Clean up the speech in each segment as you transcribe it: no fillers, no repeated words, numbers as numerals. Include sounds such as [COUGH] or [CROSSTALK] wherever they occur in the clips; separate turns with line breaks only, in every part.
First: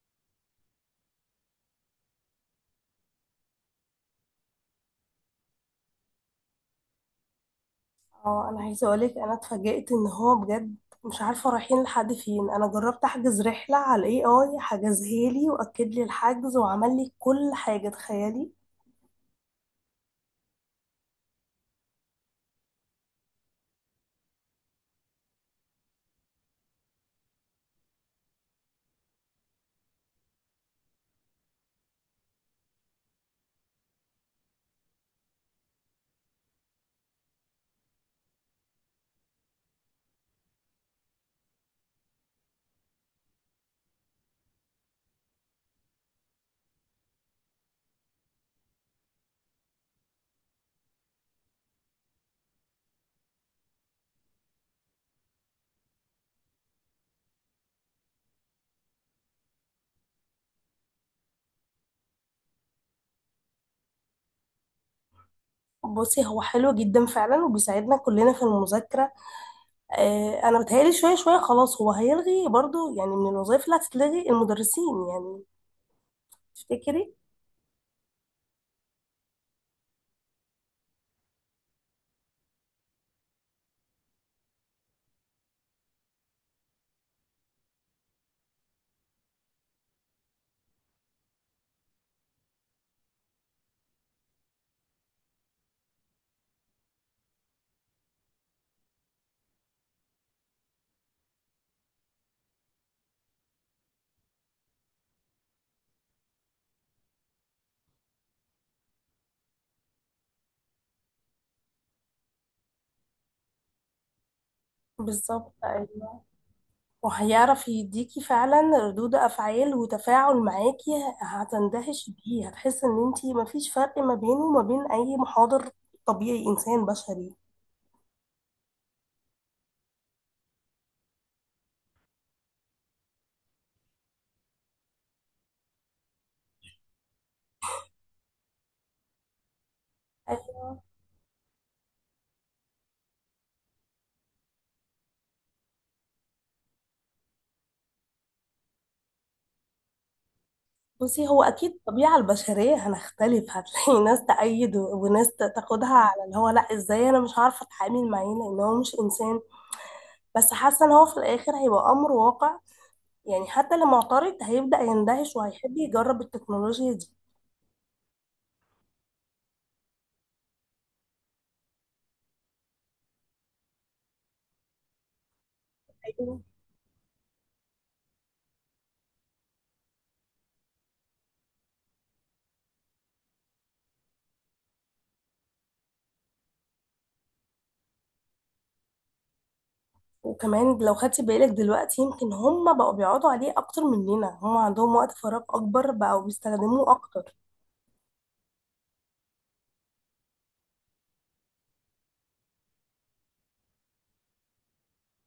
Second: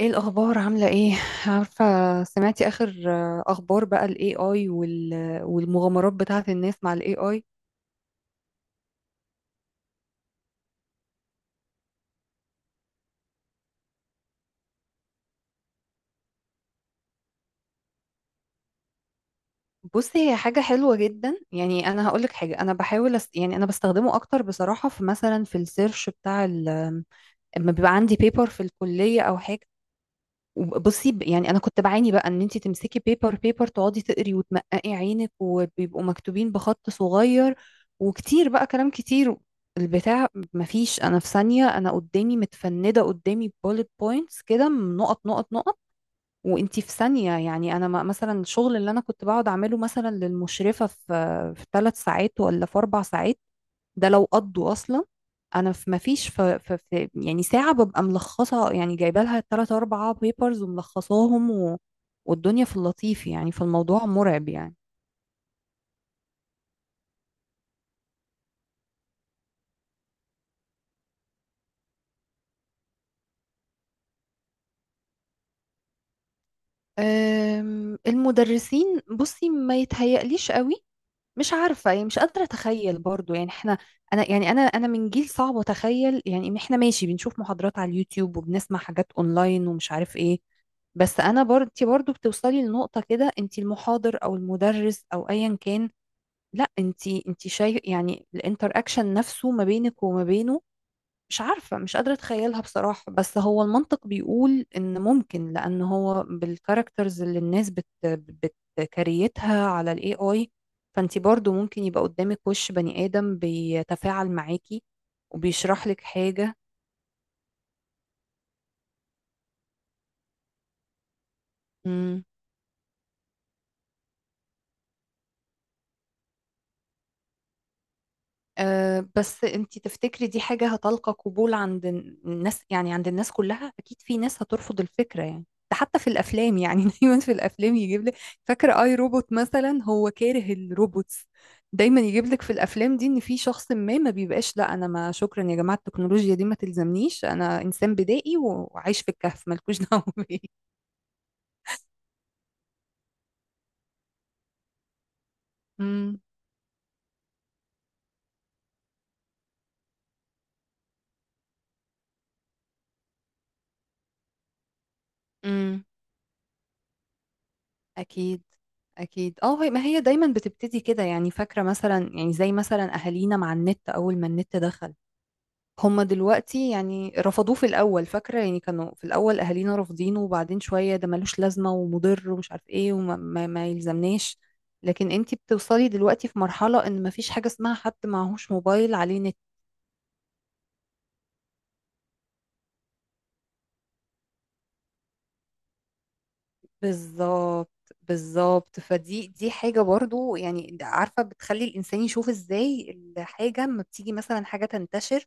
ايه الاخبار؟ عامله ايه؟ عارفه، سمعتي اخر اخبار بقى الاي اي؟ والمغامرات بتاعه الناس مع الاي اي؟
اه انا عايزه اقولك انا اتفاجئت ان هو بجد مش عارفه رايحين لحد فين. انا جربت احجز رحله على الاي اي، حجزها لي واكد لي الحجز وعمل لي كل حاجه، تخيلي.
بصي، هي حاجه حلوه جدا يعني. انا هقول لك حاجه، انا بحاول يعني انا بستخدمه اكتر بصراحه في، مثلا، في السيرش بتاع لما بيبقى عندي بيبر في الكليه او حاجه. بصي، يعني انا كنت بعاني بقى ان انت تمسكي بيبر بيبر، تقعدي تقري وتمققي عينك، وبيبقوا مكتوبين بخط صغير وكتير، بقى كلام كتير، البتاع، مفيش. انا في ثانية، انا قدامي متفندة قدامي bullet points كده، نقط نقط نقط. وانتي في ثانية يعني. انا مثلا الشغل اللي انا كنت بقعد اعمله مثلا للمشرفة في في 3 ساعات ولا في 4 ساعات، ده لو قضوا اصلا. انا في، مفيش، في يعني ساعه ببقى ملخصه، يعني جايبه لها 3 4 بيبرز وملخصاهم والدنيا في اللطيف يعني، فالموضوع مرعب يعني.
بصي هو حلو جدا فعلا وبيساعدنا كلنا في المذاكره. آه، انا بتهيألي شويه شويه خلاص هو هيلغي برضو، يعني من الوظائف اللي هتتلغي المدرسين، يعني تفتكري؟
المدرسين، بصي، ما يتهيأليش قوي. مش عارفه يعني، مش قادره اتخيل برضو يعني. احنا، انا يعني، انا من جيل صعب اتخيل يعني إن احنا ماشي بنشوف محاضرات على اليوتيوب وبنسمع حاجات اونلاين ومش عارف ايه. بس انا برضو، انت برضو بتوصلي لنقطه كده، انت المحاضر او المدرس او ايا كان، لا، انت شايف يعني الانتر اكشن نفسه ما بينك وما بينه. مش عارفة، مش قادرة اتخيلها بصراحة، بس هو المنطق بيقول ان ممكن، لان هو بالكاركترز اللي الناس بتكريتها على الاي اي، فانت برضو ممكن يبقى قدامك وش بني ادم بيتفاعل معاكي
بالظبط،
وبيشرح لك حاجة.
وهيعرف يديكي فعلا ردود افعال وتفاعل معاكي. هتندهش بيه، هتحس ان انتي مفيش فرق ما بينه وما بين اي محاضر، طبيعي انسان بشري.
أه، بس انتي تفتكري دي حاجة هتلقى قبول عند الناس يعني؟ عند الناس كلها، اكيد في ناس هترفض الفكرة يعني. ده حتى في الافلام يعني [LAUGHS] دايما في الافلام يجيب لك، فاكرة اي روبوت مثلا هو كاره الروبوتس، دايما يجيب لك في الافلام دي ان في شخص ما، ما بيبقاش، لا انا، ما، شكرا يا جماعة، التكنولوجيا دي ما تلزمنيش، انا انسان بدائي وعايش في الكهف، مالكوش دعوة [LAUGHS] بيا.
بصي هو اكيد الطبيعه البشريه هنختلف، هتلاقي ناس تأيد وناس تاخدها على اللي هو لا ازاي انا مش عارفه اتعامل معاه لان هو مش انسان. بس حاسه ان هو في الاخر هيبقى امر واقع، يعني حتى اللي معترض هيبدأ يندهش وهيحب
امم.
يجرب التكنولوجيا
أكيد. أكيد، اه. ما هي دايما بتبتدي كده يعني، فاكرة مثلا، يعني زي مثلا أهالينا مع النت، أول ما النت دخل، هما
دي.
دلوقتي يعني رفضوه في الأول. فاكرة، يعني كانوا في الأول أهالينا رافضينه، وبعدين شوية ده ملوش لازمة ومضر ومش عارف إيه وما ما ما يلزمناش. لكن انتي بتوصلي دلوقتي في مرحلة إن مفيش حاجة اسمها حد معهوش موبايل عليه نت.
وكمان لو خدتي بالك دلوقتي يمكن هم بقوا بيقعدوا عليه اكتر مننا، هم عندهم وقت فراغ اكبر بقوا بيستخدموه اكتر.
بالظبط. بالظبط، فدي دي حاجة برضو يعني. عارفة، بتخلي الإنسان يشوف إزاي الحاجة لما بتيجي، مثلا، حاجة تنتشر.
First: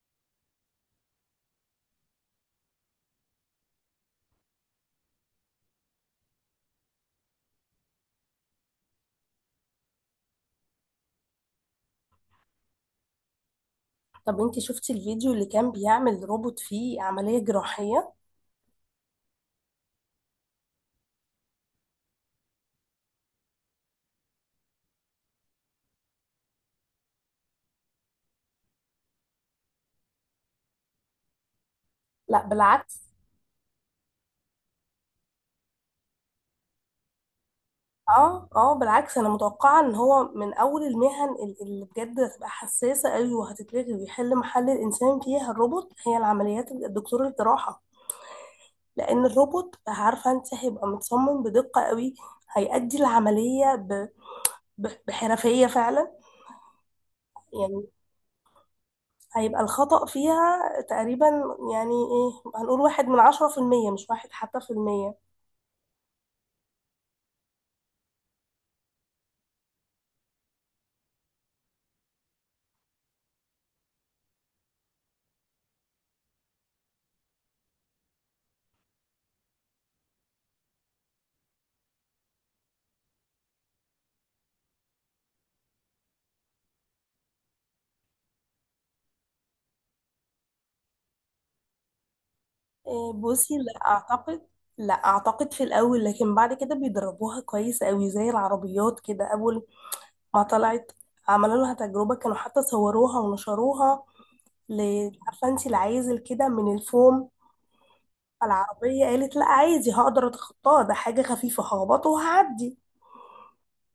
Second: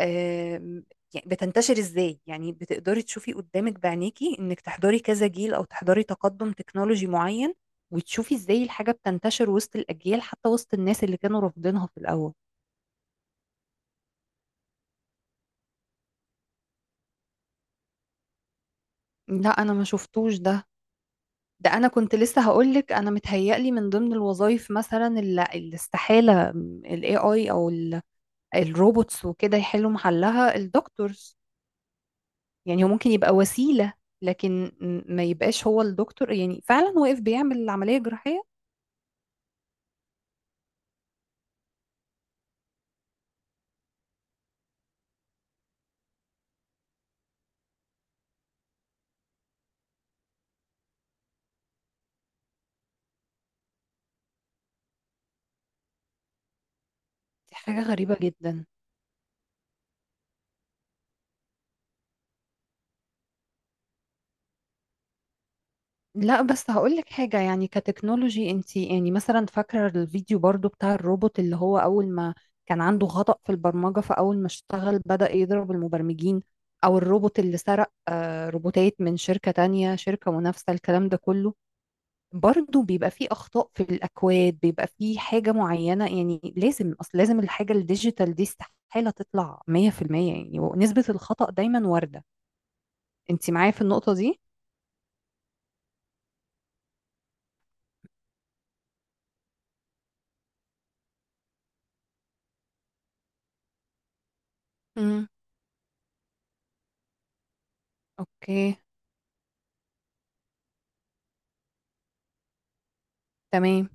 آم، يعني بتنتشر ازاي، يعني بتقدري تشوفي قدامك بعينيكي انك تحضري كذا جيل او تحضري تقدم تكنولوجي معين، وتشوفي ازاي الحاجة بتنتشر وسط الاجيال حتى وسط الناس اللي كانوا رافضينها في الاول.
طب انتي شفتي الفيديو اللي كان بيعمل روبوت فيه عملية جراحية؟
لا، انا ما شفتوش ده. ده انا كنت لسه هقولك، انا متهيألي من ضمن الوظائف مثلا اللي استحالة ال AI او الروبوتس وكده يحلوا محلها الدكتورز.
لا
يعني هو
بالعكس.
ممكن يبقى وسيلة، لكن ما يبقاش هو الدكتور، يعني فعلا واقف بيعمل العملية الجراحية.
اه، اه، بالعكس انا متوقعة ان هو من اول المهن اللي بجد هتبقى حساسة قوي وهتتلغي ويحل محل الانسان فيها الروبوت هي العمليات الدكتور الجراحة. لان الروبوت، عارفة انت، هيبقى متصمم بدقة قوي، هيأدي العملية بحرفية فعلا.
دي حاجة
يعني
غريبة جدا.
هيبقى الخطأ فيها تقريبا، يعني ايه، هنقول واحد من عشرة في المية، مش واحد حتى في المية.
لا، بس هقولك حاجة، يعني كتكنولوجي، انتي يعني مثلا فاكرة الفيديو برضو بتاع الروبوت اللي هو أول ما كان عنده خطأ في البرمجة، فأول ما اشتغل بدأ يضرب المبرمجين. أو الروبوت اللي سرق روبوتات من شركة تانية، شركة منافسة، الكلام ده كله، برضو بيبقى فيه أخطاء في الأكواد، بيبقى فيه حاجة معينة. يعني لازم أصل، لازم، الحاجة الديجيتال دي استحالة تطلع 100%، يعني، ونسبة الخطأ دايما واردة.
إيه
انتي
بصي
معايا
لا
في النقطة دي؟
أعتقد. لا أعتقد في الأول، لكن بعد كده بيدربوها كويس أوي. زي العربيات كده، أول ما طلعت عملوا لها تجربة، كانوا حتى صوروها ونشروها.
مم.
عارفة انتي العازل كده من الفوم؟ على
اوكي.
العربية، قالت لا عادي هقدر أتخطاها، ده حاجة خفيفة هخبطه وهعدي.
تمام.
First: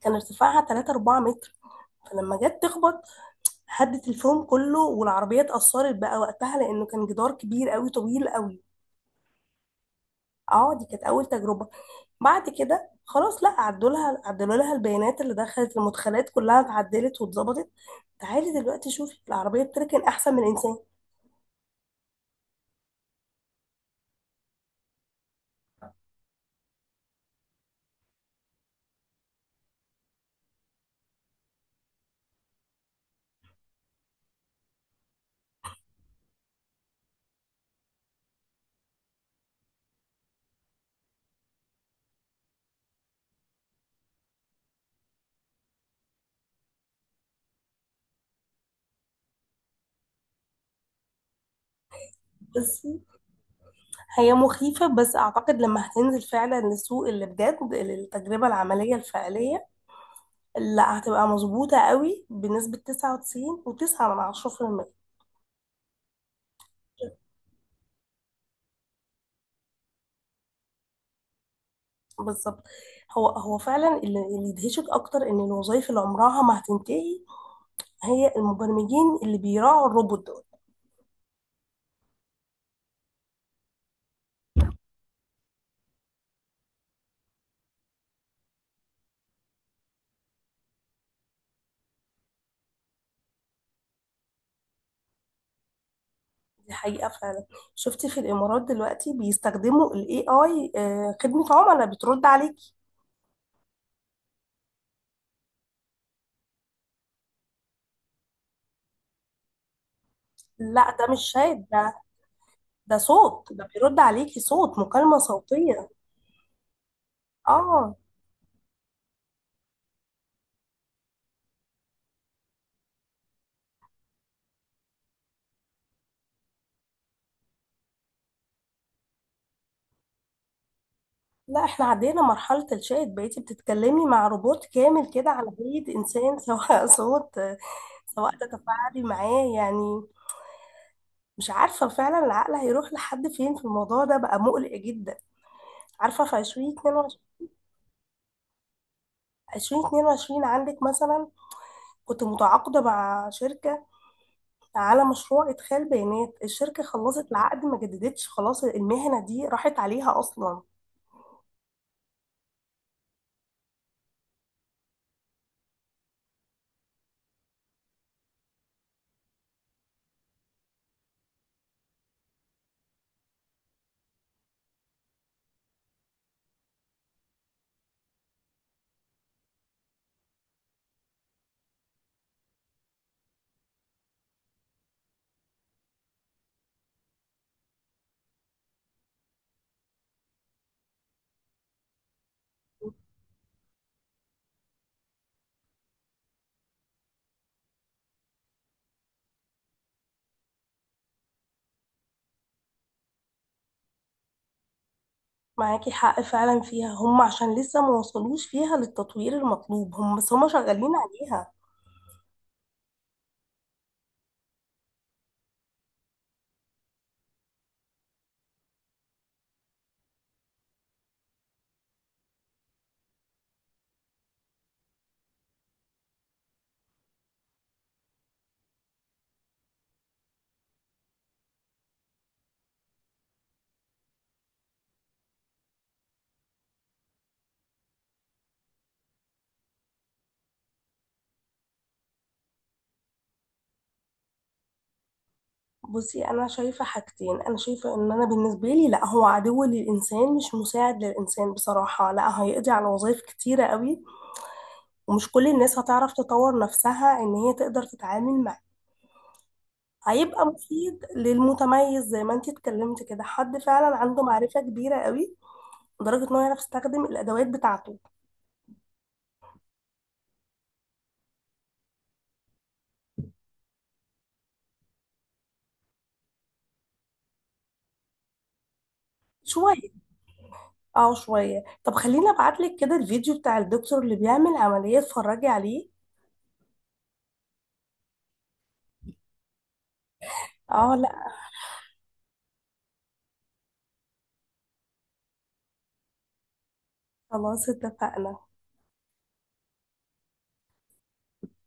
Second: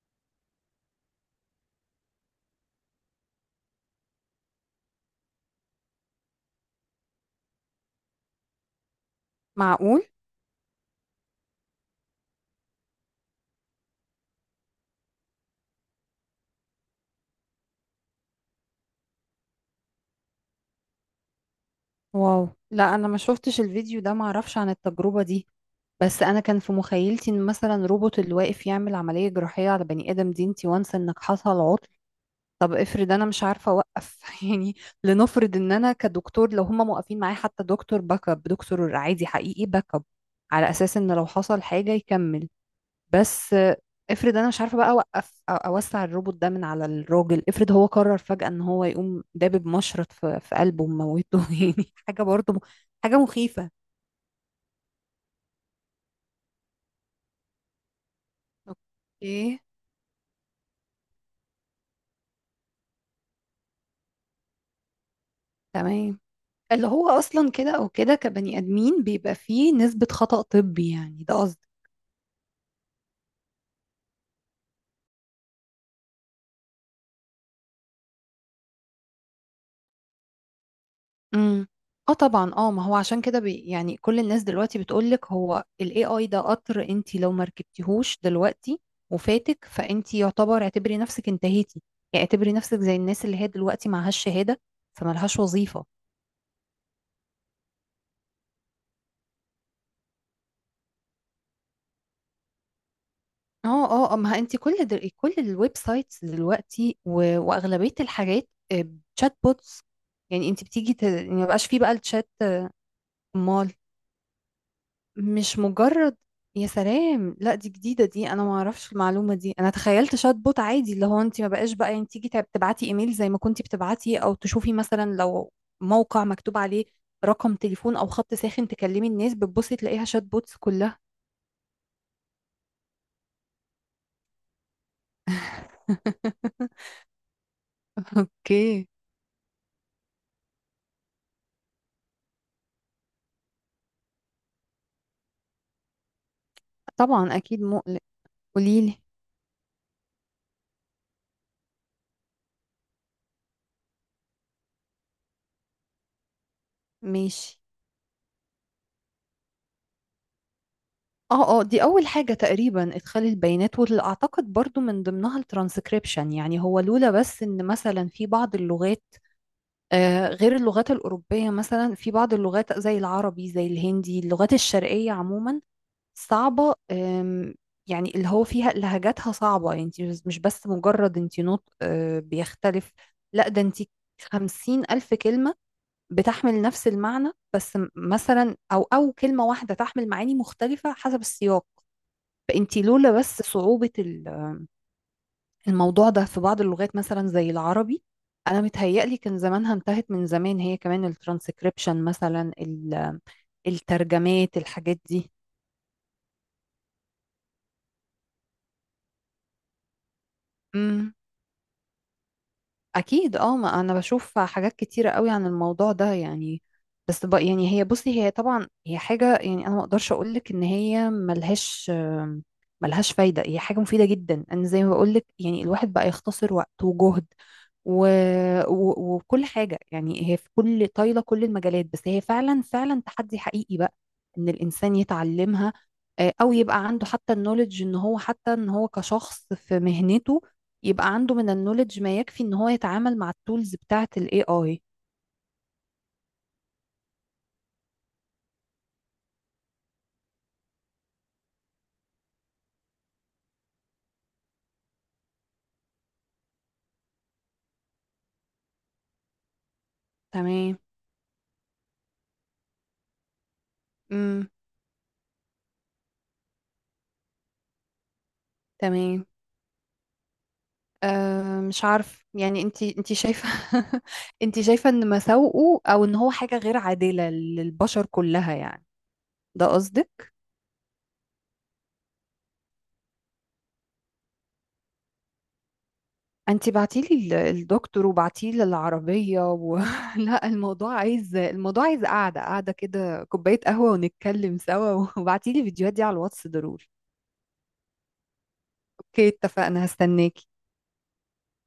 كان ارتفاعها 3 4 متر، فلما جت تخبط هدت الفيلم كله، والعربية اتأثرت بقى وقتها لأنه كان جدار كبير قوي طويل قوي.
معقول.
اه، دي كانت أول تجربة. بعد كده خلاص، لا عدوا لها، عدلوا لها البيانات اللي دخلت، المدخلات كلها اتعدلت واتظبطت. تعالي دلوقتي شوفي العربية بتركن أحسن من الإنسان.
واو، لا انا ما شفتش الفيديو ده، ما اعرفش عن التجربة دي. بس انا كان في مخيلتي ان مثلا روبوت اللي واقف يعمل عملية جراحية على بني ادم، دي انتي وانس انك حصل عطل. طب افرض انا مش عارفة اوقف [LAUGHS] يعني. لنفرض ان انا كدكتور، لو هما موقفين معايا حتى دكتور باك اب، دكتور عادي حقيقي باك اب، على اساس ان لو حصل حاجة يكمل. بس افرض انا مش عارفه بقى اوقف، أو اوسع الروبوت ده من على الراجل، افرض هو قرر فجأة ان هو يقوم دابب مشرط في قلبه وموته [LAUGHS] يعني. حاجه برضه
بس
حاجه مخيفه.
هي مخيفة، بس أعتقد لما هتنزل فعلا للسوق اللي بجد، التجربة العملية
اوكي.
الفعلية، لا هتبقى مظبوطة قوي بنسبة 99.9 من 10%.
تمام. اللي هو اصلا كده او كده كبني ادمين بيبقى فيه نسبه خطأ طبي يعني، ده.
بالظبط. هو فعلا، اللي يدهشك اكتر ان الوظائف اللي عمرها ما هتنتهي هي المبرمجين اللي بيراعوا الروبوت دول.
امم. اه، طبعا، اه ما هو عشان كده يعني كل الناس دلوقتي بتقولك هو ال AI ده قطر، انت لو ما ركبتيهوش دلوقتي وفاتك، فانت يعتبر، اعتبري نفسك انتهيتي. يعني اعتبري نفسك زي الناس اللي هي دلوقتي معهاش شهادة فمالهاش وظيفة.
دي حقيقة فعلا. شفت في الامارات دلوقتي بيستخدموا الاي اي، خدمة عملاء بترد عليك.
اه، اه، ما انت كل الويب سايتس دلوقتي واغلبية الحاجات تشات بوتس يعني. انت بتيجي
لا ده
يعني
مش
ما
شات،
بقاش فيه بقى
ده
الشات.
ده صوت، ده بيرد عليكي صوت مكالمة
مش
صوتية.
مجرد؟ يا سلام، لا دي
اه
جديدة دي، انا ما اعرفش المعلومة دي. انا تخيلت شات بوت عادي، اللي هو انت ما بقاش بقى، يعني، تيجي تبعتي ايميل زي ما كنتي بتبعتي، او تشوفي مثلا لو موقع مكتوب عليه رقم تليفون او خط ساخن تكلمي الناس، بتبصي تلاقيها شات بوتس كلها.
لا، احنا عدينا مرحلة الشات، بقيتي بتتكلمي مع روبوت كامل كده على هيئة انسان، سواء [LAUGHS] صوت، سواء
اوكي.
تتفاعلي معاه، يعني مش عارفة فعلا العقل هيروح لحد فين في الموضوع ده، بقى مقلق جدا. عارفة في عشرين اتنين وعشرين،
طبعا، اكيد مقلق. قوليلي.
عشرين اتنين وعشرين عندك مثلا، كنت متعاقدة مع شركة على مشروع إدخال بيانات الشركة، خلصت
ماشي.
العقد ما جددتش، خلاص المهنة دي راحت عليها أصلا.
اه، اه، دي اول حاجة تقريبا، ادخال البيانات، واللي اعتقد برضو من ضمنها الترانسكريبشن. يعني هو لولا بس ان مثلا في بعض اللغات، غير اللغات الأوروبية، مثلا في بعض اللغات زي العربي زي الهندي، اللغات الشرقية عموما صعبة. يعني اللي هو فيها لهجاتها صعبة، يعني انت مش بس مجرد، انت نطق بيختلف، لا ده انت 50,000 كلمة بتحمل نفس المعنى، بس مثلا أو كلمة واحدة تحمل معاني مختلفة حسب السياق. فانت لولا بس صعوبة الموضوع ده في بعض اللغات مثلا زي العربي، انا متهيألي كان زمانها انتهت من زمان، هي كمان الترانسكريبشن مثلا، الترجمات، الحاجات دي.
معاكي حق فعلا فيها، هم عشان لسه ما وصلوش فيها للتطوير المطلوب، هم بس هم شغالين
امم.
عليها.
اكيد، اه، ما انا بشوف حاجات كتيره قوي عن الموضوع ده يعني. بس بقى يعني، بصي، هي طبعا هي حاجه يعني، انا ما اقدرش اقول لك ان هي ملهاش ملهاش فايده. هي حاجه مفيده جدا، انا زي ما بقول لك، يعني الواحد بقى يختصر وقت وجهد و... وكل حاجه يعني، هي في كل طايله، كل المجالات، بس هي فعلا فعلا تحدي حقيقي بقى ان الانسان يتعلمها، او يبقى عنده حتى النولج، ان هو، حتى ان هو كشخص في مهنته، يبقى عنده من النولج ما يكفي ان هو يتعامل مع التولز بتاعة الاي اي.
بصي انا شايفه حاجتين، انا شايفه ان انا بالنسبه لي لا، هو عدو للانسان مش مساعد للانسان بصراحه، لا هيقضي على وظائف كتيره قوي، ومش كل الناس هتعرف تطور نفسها ان هي تقدر تتعامل معاه. هيبقى
تمام.
مفيد للمتميز، زي ما انتي اتكلمت كده، حد فعلا عنده
امم.
معرفة كبيرة قوي لدرجة انه يعرف يستخدم الادوات بتاعته.
تمام. أه، مش عارف يعني، انت شايفة [LAUGHS] انت شايفة ان مساوئه، او ان هو حاجة غير عادلة للبشر كلها يعني؟ ده
شوية،
قصدك؟
اه شوية. طب خليني ابعتلك كده الفيديو بتاع الدكتور اللي بيعمل عملية، اتفرجي عليه.
انت بعتيلي الدكتور، وبعتيلي العربية [LAUGHS] لا
اه
الموضوع عايز،
لا،
الموضوع عايز قعدة، قعدة كده، كوباية قهوة ونتكلم سوا [LAUGHS] وبعتيلي الفيديوهات دي على الواتس ضروري.
خلاص اتفقنا.
اوكي، اتفقنا، هستناكي.